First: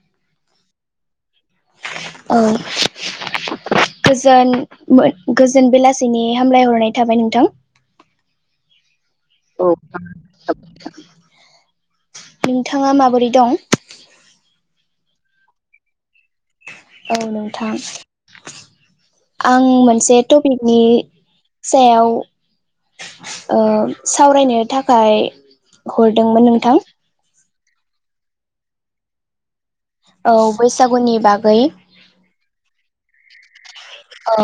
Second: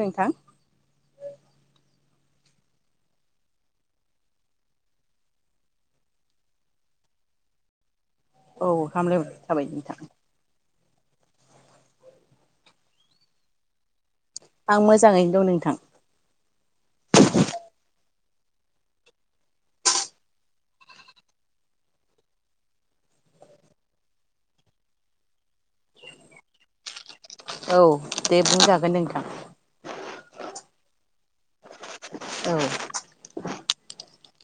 नोंथां औ गोजोन मोन गोजोन बेलासिनि हामलायहरनाय थाबाय नोंथां। औ हामलायहरनाय थाबाय औ नोंथां नोंथाङा माबोरै दं? आं मोजाङैनो दं नोंथां। औ नोंथां। आं मोनसे टपिकनि सायाव ओ सावरायनो थाखाय हरदोंमोन नोंथां। औ दे बुंजागोन नोंथां। औ बैसागुनि बागै औ ओ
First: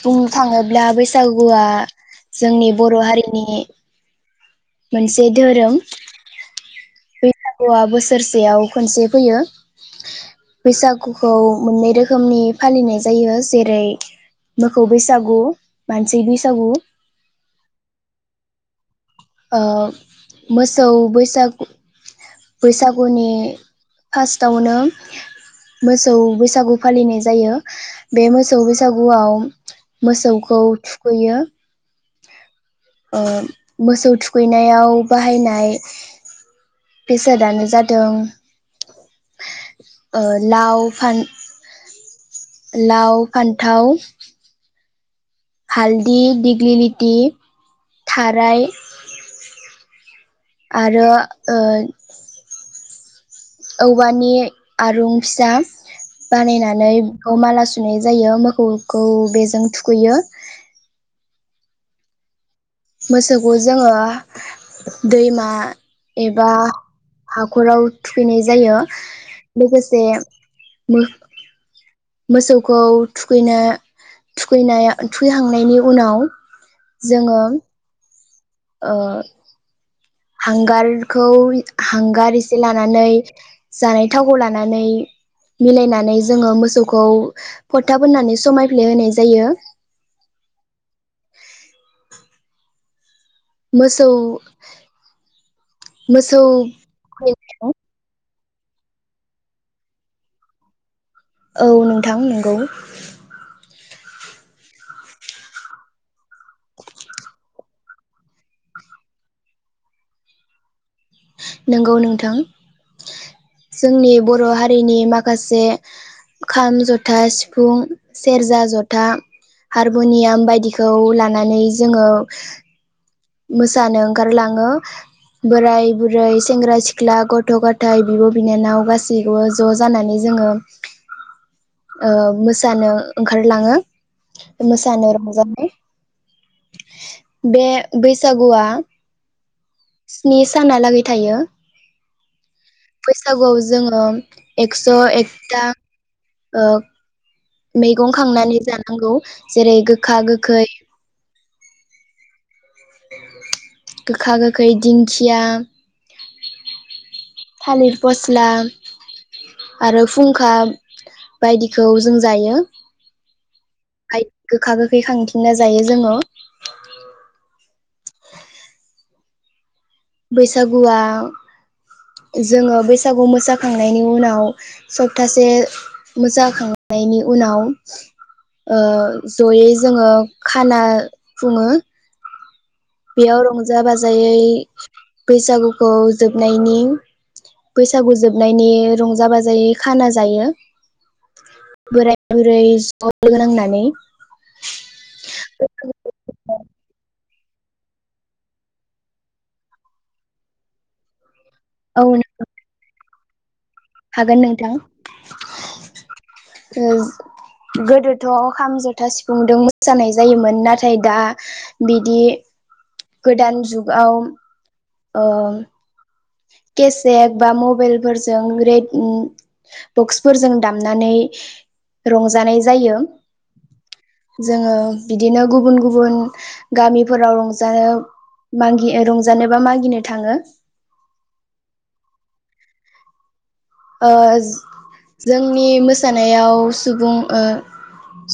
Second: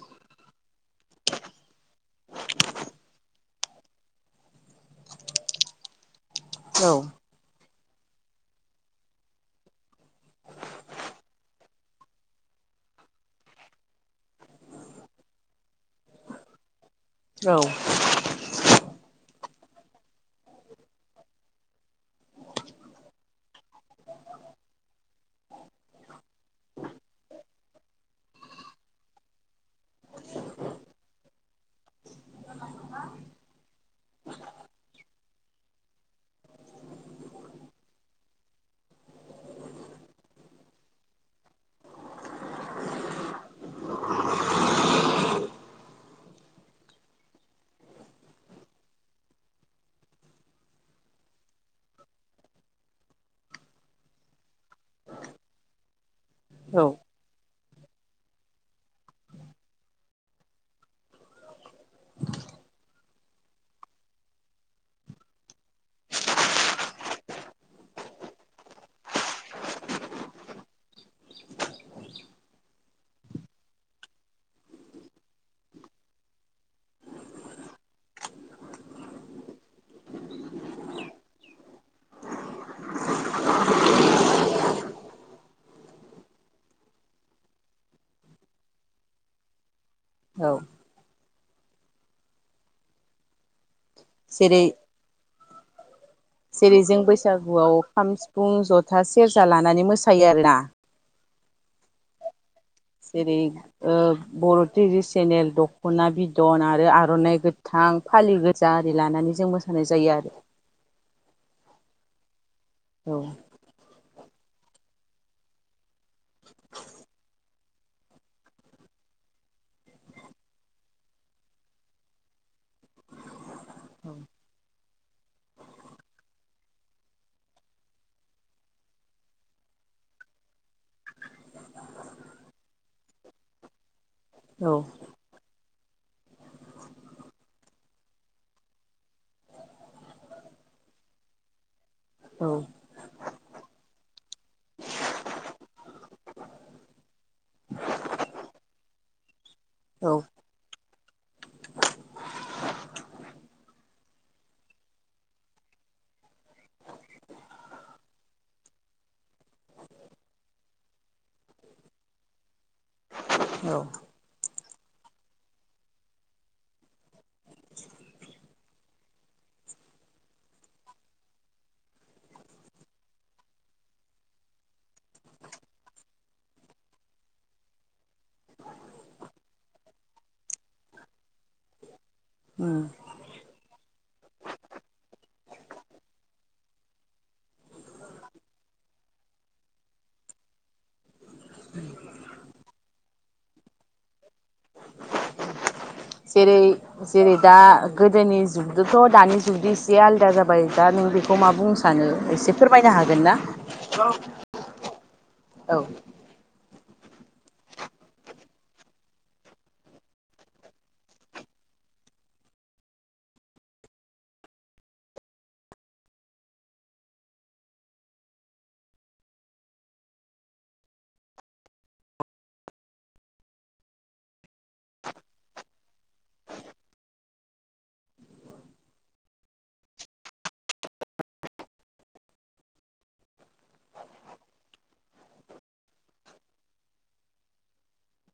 बुंनो थाङोब्ला बैसागुआ जोंनि बर' हारिनि मोनसे दोरों औ गुवा बोसोरसेयाव खनसे फैयो बैसागुखौ मोन्नै रोखोमनि फालिनाय जायो जेरै मोसौ बैसागु मानसि बैसागु औ ओ मोसौ बैसागु बैसागुनि फास्थावनो मोसौ बैसागु फालिनाय जायो बे मोसौ बैसागुआव मोसौखौ थुखैयो ओ मोसौ थुखैनायाव बाहायनाय बेसादानो जादों लाव, फान-फान्थाव हालदि दिग्लि लिथि थाराय आरो ओ औवानि आरं फिसा औ बानायनानै बेखौ माला सुनाय जायो मोखौखौ बेजों थुखैयो मोसौखौ जोङो दैमा एबा हाखराव थुखैनाय जायो लोगोसे मो मोसौखौ थुखैनो थुखैनाय थुखैहांनायनि उनाव जोङो ओ हांगारखौ हांगार एसे लानानै जानाय थावखौ लानानै मिलायनानै जोङो मोसौखौ फोथा फोननानै समायफ्लेहोनाय जायो औ मोसौ जेरै मोसौ जेरै जों बैसागुआव खाम सि फुं ज'था सेरजा लानानै मोसायो आरोना औ नोंथां नंगौ जेरै ओ बर' ट्रेडिसिनेल दख'ना बिदन आरो आर'नाइ गोथां फालि गोजा आरि लानानै जों मोसानाय जायो आरो नंगौ नोंथां औ जोंनि ब र' हारिनि माखासे खाम जथा सि फुं सेरजा जथा हारमुनियाम बायदिखौ लानानै जोङो मोसानो ओंखारलाङो बोराय बुरै सेंग्रा सिख्ला गथ' गथाइ बिब' बिनानाव गासैबो ज' जानानै जोङो ओ मोसानो ओंखारलाङो औ मोसानो ओर मोजां मोनबाय बे बैसागुआ स्नि सानालागै थायो औ बैसागुआव जोङो एक्स' एकथा ओ मैगं खांनानै जानांगौ जेरै गोखा गोखै गोखा गोखै दिंखिया थालिर फस्ला आरो फुंखा बायदिखौ जों जायो औ गोखा गोखै खांथिंना जायो जोङो [inaudible] बैसागुआ जोङो बैसागु मोसाखांनायनि उनाव सप्तासे मोसाखांनायनि उनाव ओ जयै जोङो खाना खुङो ओम बेयाव रंजा बाजायै बैसागुखौ जोबनायनि बैसागु जोबनायनि रंजा बाजायै खाना जायो बोराय बुरै ज' लोगो नांनानै जेरै जेरै दा गोदोनि जुगजोथ' दानि जुगजों एसे आलादा जाबाय दा नों बे खौ मा बुंनो औ सानो एसे फोरमायनो हागोन ना हागोन नोंथां औ औ थोज गोदोथ' खाम जथा सिफुंदों मोसानाय जायोमोन नाथाय दा बिदि गोदान जुगाव ओ केसेक बा मबेलफोरजों रेड ओम बक्सफोरजों दामनानै रंजानाय जायो जोङो बिदिनो गुबुन गुबुन गामिफोराव रंजा मागि रंजानो बा मागिनो थाङो ओ जोंनि मोसानायाव सुबुं ओ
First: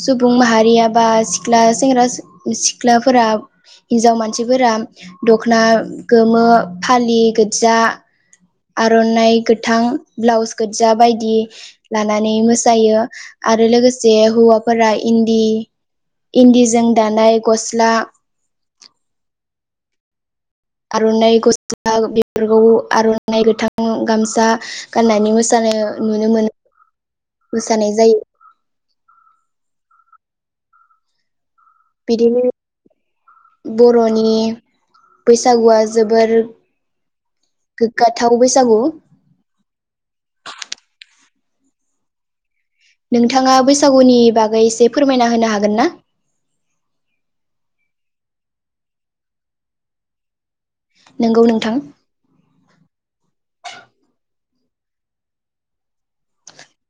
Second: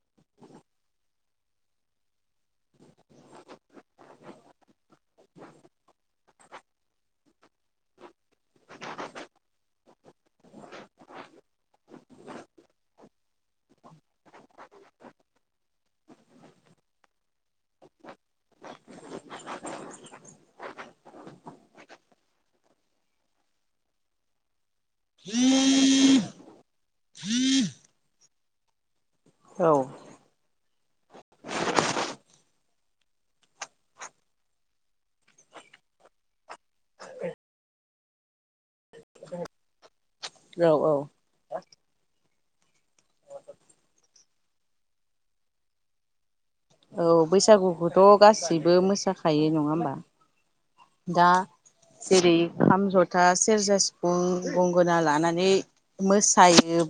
सुबुं माहारिया बा सिख्ला सेंग्रा सि सिख्लाफोरा हिन्जाव मानसिफोरा दख'ना गोमो फालि गोज्जा आर'नाइ गोथां ब्लाउस गोज्जा बायदि लानानै मोसायो आरो लोगोसे हौवाफोरा इन्दि इन्दिजों दानाय गस्ला आर'नाइ गस्ला बेफोरखौ आर'नाइ गोथां गामसा गाननानै मोसानो नुनो मोनो मोसानाय जायो। औ बिदिनो बर'नि बैसागुआ जोबोर गोग्गाथाव बैसागु। औ औ नोंथाङा बैसागुनि बागै एसे फोरमायना होनो हागोन ना? औ बैसागुखौथ' गासैबो मोसाखायो नङा होमबा? दा नोंगौ नोंथां जेरै खाम जथा सेरजा सिफुं गंगोना लानानै मोसायो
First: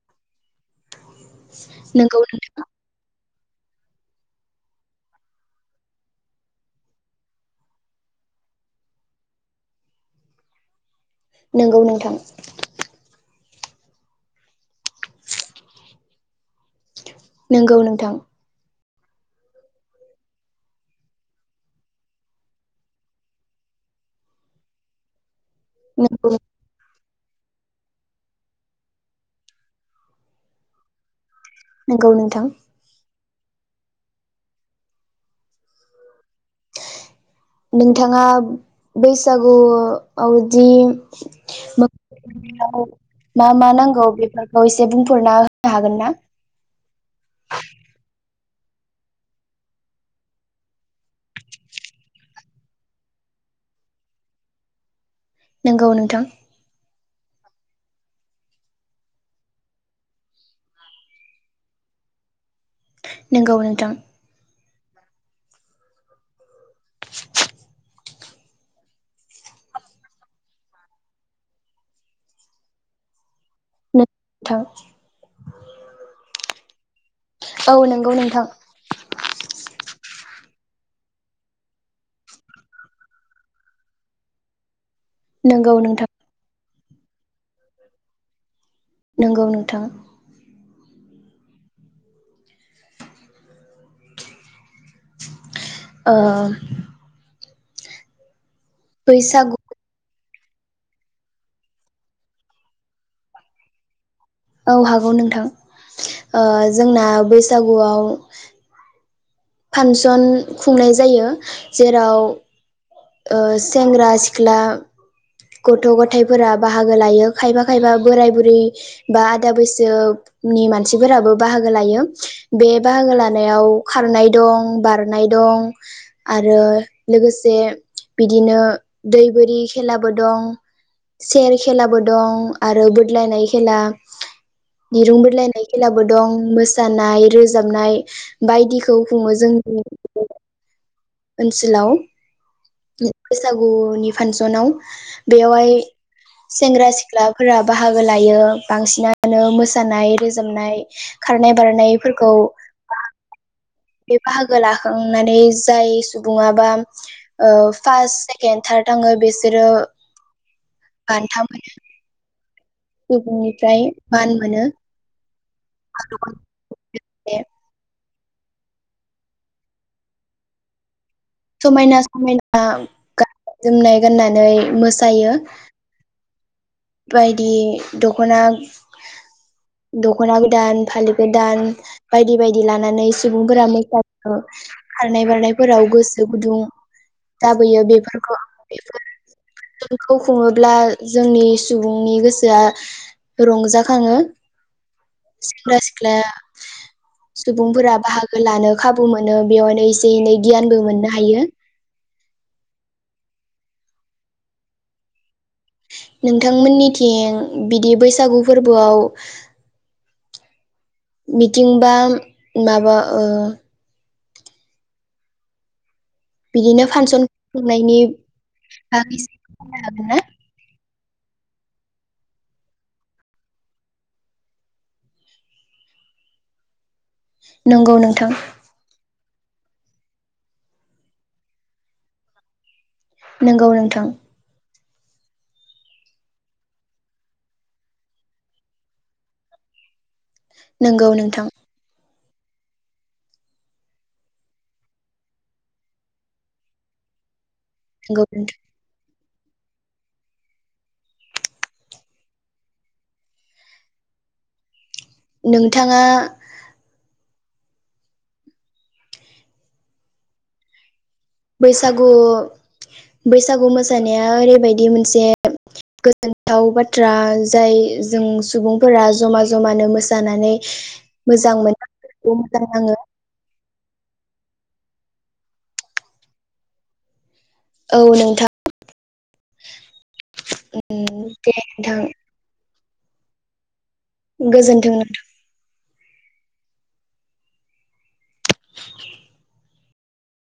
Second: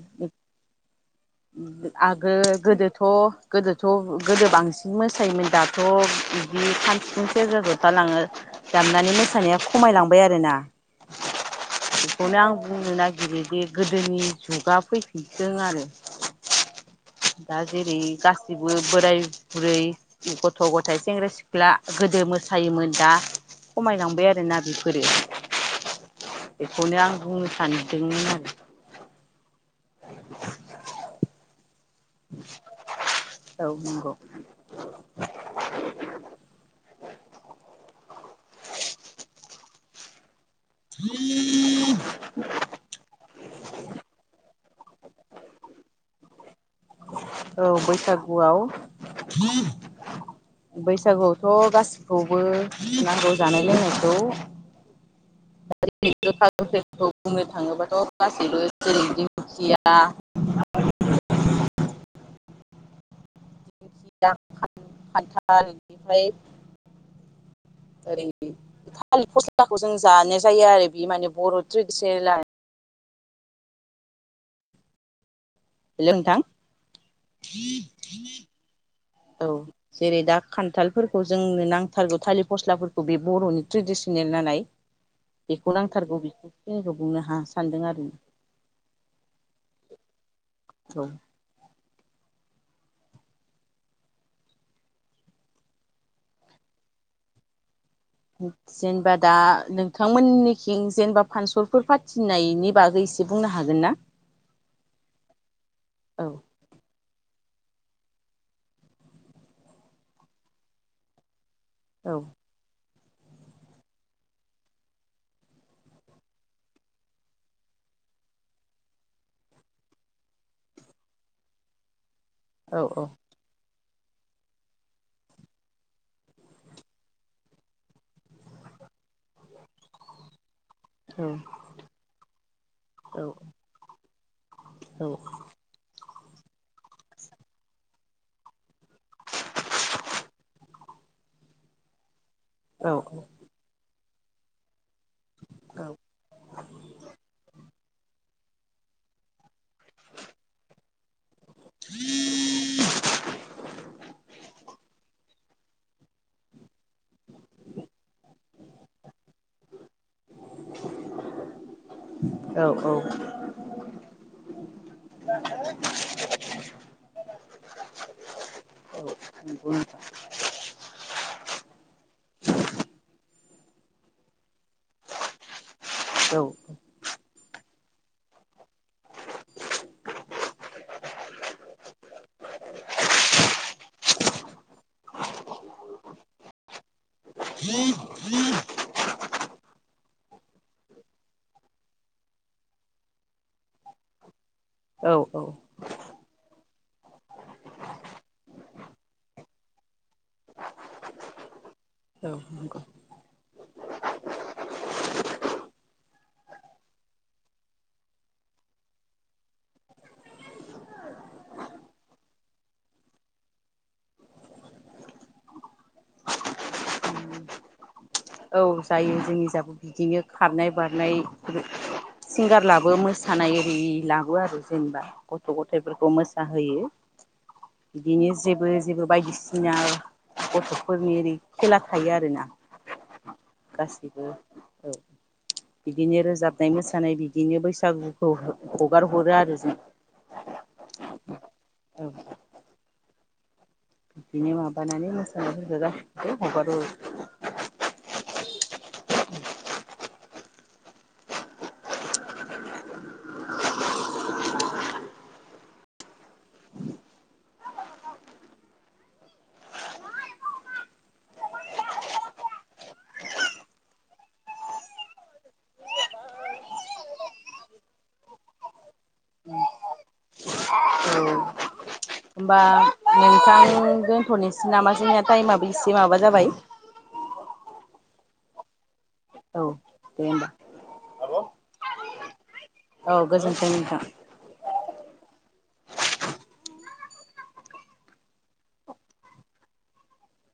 नोंगौ आगो नोंथां गोदोथ' गोदोथ' ओं गोदो बांसिन मोसायोमोन दाथ' बिदि खाम सिफुं सेरजा जथा लाङो दामनानै मोसानाया खमायलांबाय आरोना नोंगौ नोंथां बेखौनो आं बुंनो नागिरो। बे गोदोनि जुगा फैफिनथों आरो दा नोंगौ जेरै नोंथां गासिबो बोराय बुरै गथ' गथाइ सेंग्रा सिख्ला गोदो मोसायोमोन दा खमायलांबाय आरोना बेफोरो नोंगौ एखौनो आं बुंनो सानदोंमोन आरो [unintelligible] नंगौ नोंथां औ नंगौ। नोंथाङा बैसागु आव जि [unintelligible] मा मा नांगौ बेफोरखौ एसे बुंफोरना होनो हागोन ना? औ बैसागुआव बैसागुआवथ' गासिखौबो नांगौ जानाय लोंनायखौ नोंगौ नोंथां [unintelligible] खौ बुंनो थाङोबाथ' गासैबो जेरै दिंखिया नोंगौ नोंथां [unintelligible] खान्थाल बेनिफ्राय [inaudible] ओरै थालिर फस्लाखौ जों जानाय जायो आरो बे माने बर' ट्रेडिसनेल नोंथां लों नोंथां औ नोंगौ नोंथां [unintelligible] औ जेरै दा खान्थालफोरखौ जोंनो नांथारगौ थालिर फस्लाफोरखौ बे बर'नि ट्रेडिसनेल नालाय नोंगौ बेखौ नोंथां नांथारगौ बेखौ [unintelligible] खौ बुंनो हा सानदों आरो नंगौ नोंथां औ ओ [inaudible] जेनेबा दा बैसागु नोंथांमोननि जेनेबा फानसलफोर फाथिनायनि बागै एसे बुंनो हागोन ना औ हागौ नोंथां औ जोंना बैस गुआव फांसन खुंनाय जायो औ जेराव ओ सेंग्रा सिख्ला गथ' गथायाइफोरा बाहागो लायो खायफा खायफा बोराय बुरै बा आदा बैसोनि मानसिफोराबो बाहागो लायो। बे औ बाहागो लानायाव खारनाय दं बारनाय दं आरो लोगोसे बिदिनो दै बोरि खेलाबो दं औ सेर खेलाबो दं आरो औ बोदलायनाय खेला औ दिरुं बोदलायनाय खेलाबो बो दं मोसानाय रोजाबनाय बायदिखौ खुङो जोंनि ओनसोलाव औ [unintelligible] गुनि फांसनाव बेवहाय सेंग्रा सिख्लाफोरा बाहागो लायो बांसिनानो मोसानाय रोजाबनाय खारनाय बारनायफोरखौ बे बाहागो लाखांनानै जाय सुबुङाबा ओ फार्स्ट सेकेणड थार्द थांङो बिसोरो बान्था औ सुबुंनिफ्राय मान मोनो बे [unintelligible] [inaudible] समायना समायना गाननाय जोमनाय गाननानै मोसायो। औ बायदि दख'ना दख'ना गोदान फालि गोदान बायदि बायदि लानानै सुबुंफोरा मोसा खारनाय बारनायफोराव गोसो गुदुं जाबोयो बेफोरखौ बेखौ खुङोब्ला जोंनि सुबुंनि गोसोआ रंजाखाङो औ औ सेंग्रा सिख्ला सुबुंफोरा बाहागो लानो खाबु मोनो बेवायनो एसे एनै गियानबो मोननो हायो। नंगौ नोंथांमोननिथिं बिदि बैसागु फोरबोआव मिथिंबा माबा ओ। बिदिनो फांसन खुंनायनि औ जायो बागै जोंनि जाबो सावरायनो हागोन ना बिदिनो खारनाय बारनाय नाय सिंगार लाबो मोसानाय आरि लाबो आरो जेनेबा गथ' गथायाइफोरखौ मोसाहोयो। नंगौ नोंथां बिदिनो जेबो जेबो बायदिसि सिनाव गथ'फोरनि ओरै खेला थायो आरोना नंगौ नोंथां गासैसिबो औ बिदिनो रोजाबनाय, मोसानाय बिदिनो बैसागुखौ हगार हरो आरो जों नोंगौ नोंथां। औ बिदिनो माबानानै मोसानायफोरखो गासै हगारो। नंगौ नोंथां। नोंथाङा बैसागु बैसागु मोसानाया ओरैबायदि मोनसे गोजोनथाव बाथ्रा जाय जों सुबुंफोरा जमा जमानो मोसानानै हरो औ मोजां मोनो होमबा मोजां नाङो नोंथां दोनथ'नोसै नामा जोंनिया टाइमाबो एसे माबा जाबाय। औ नोंथां औ दे होमबा उम दे नोंथां औ गोजोनथों नोंथां। गोजोन्थों।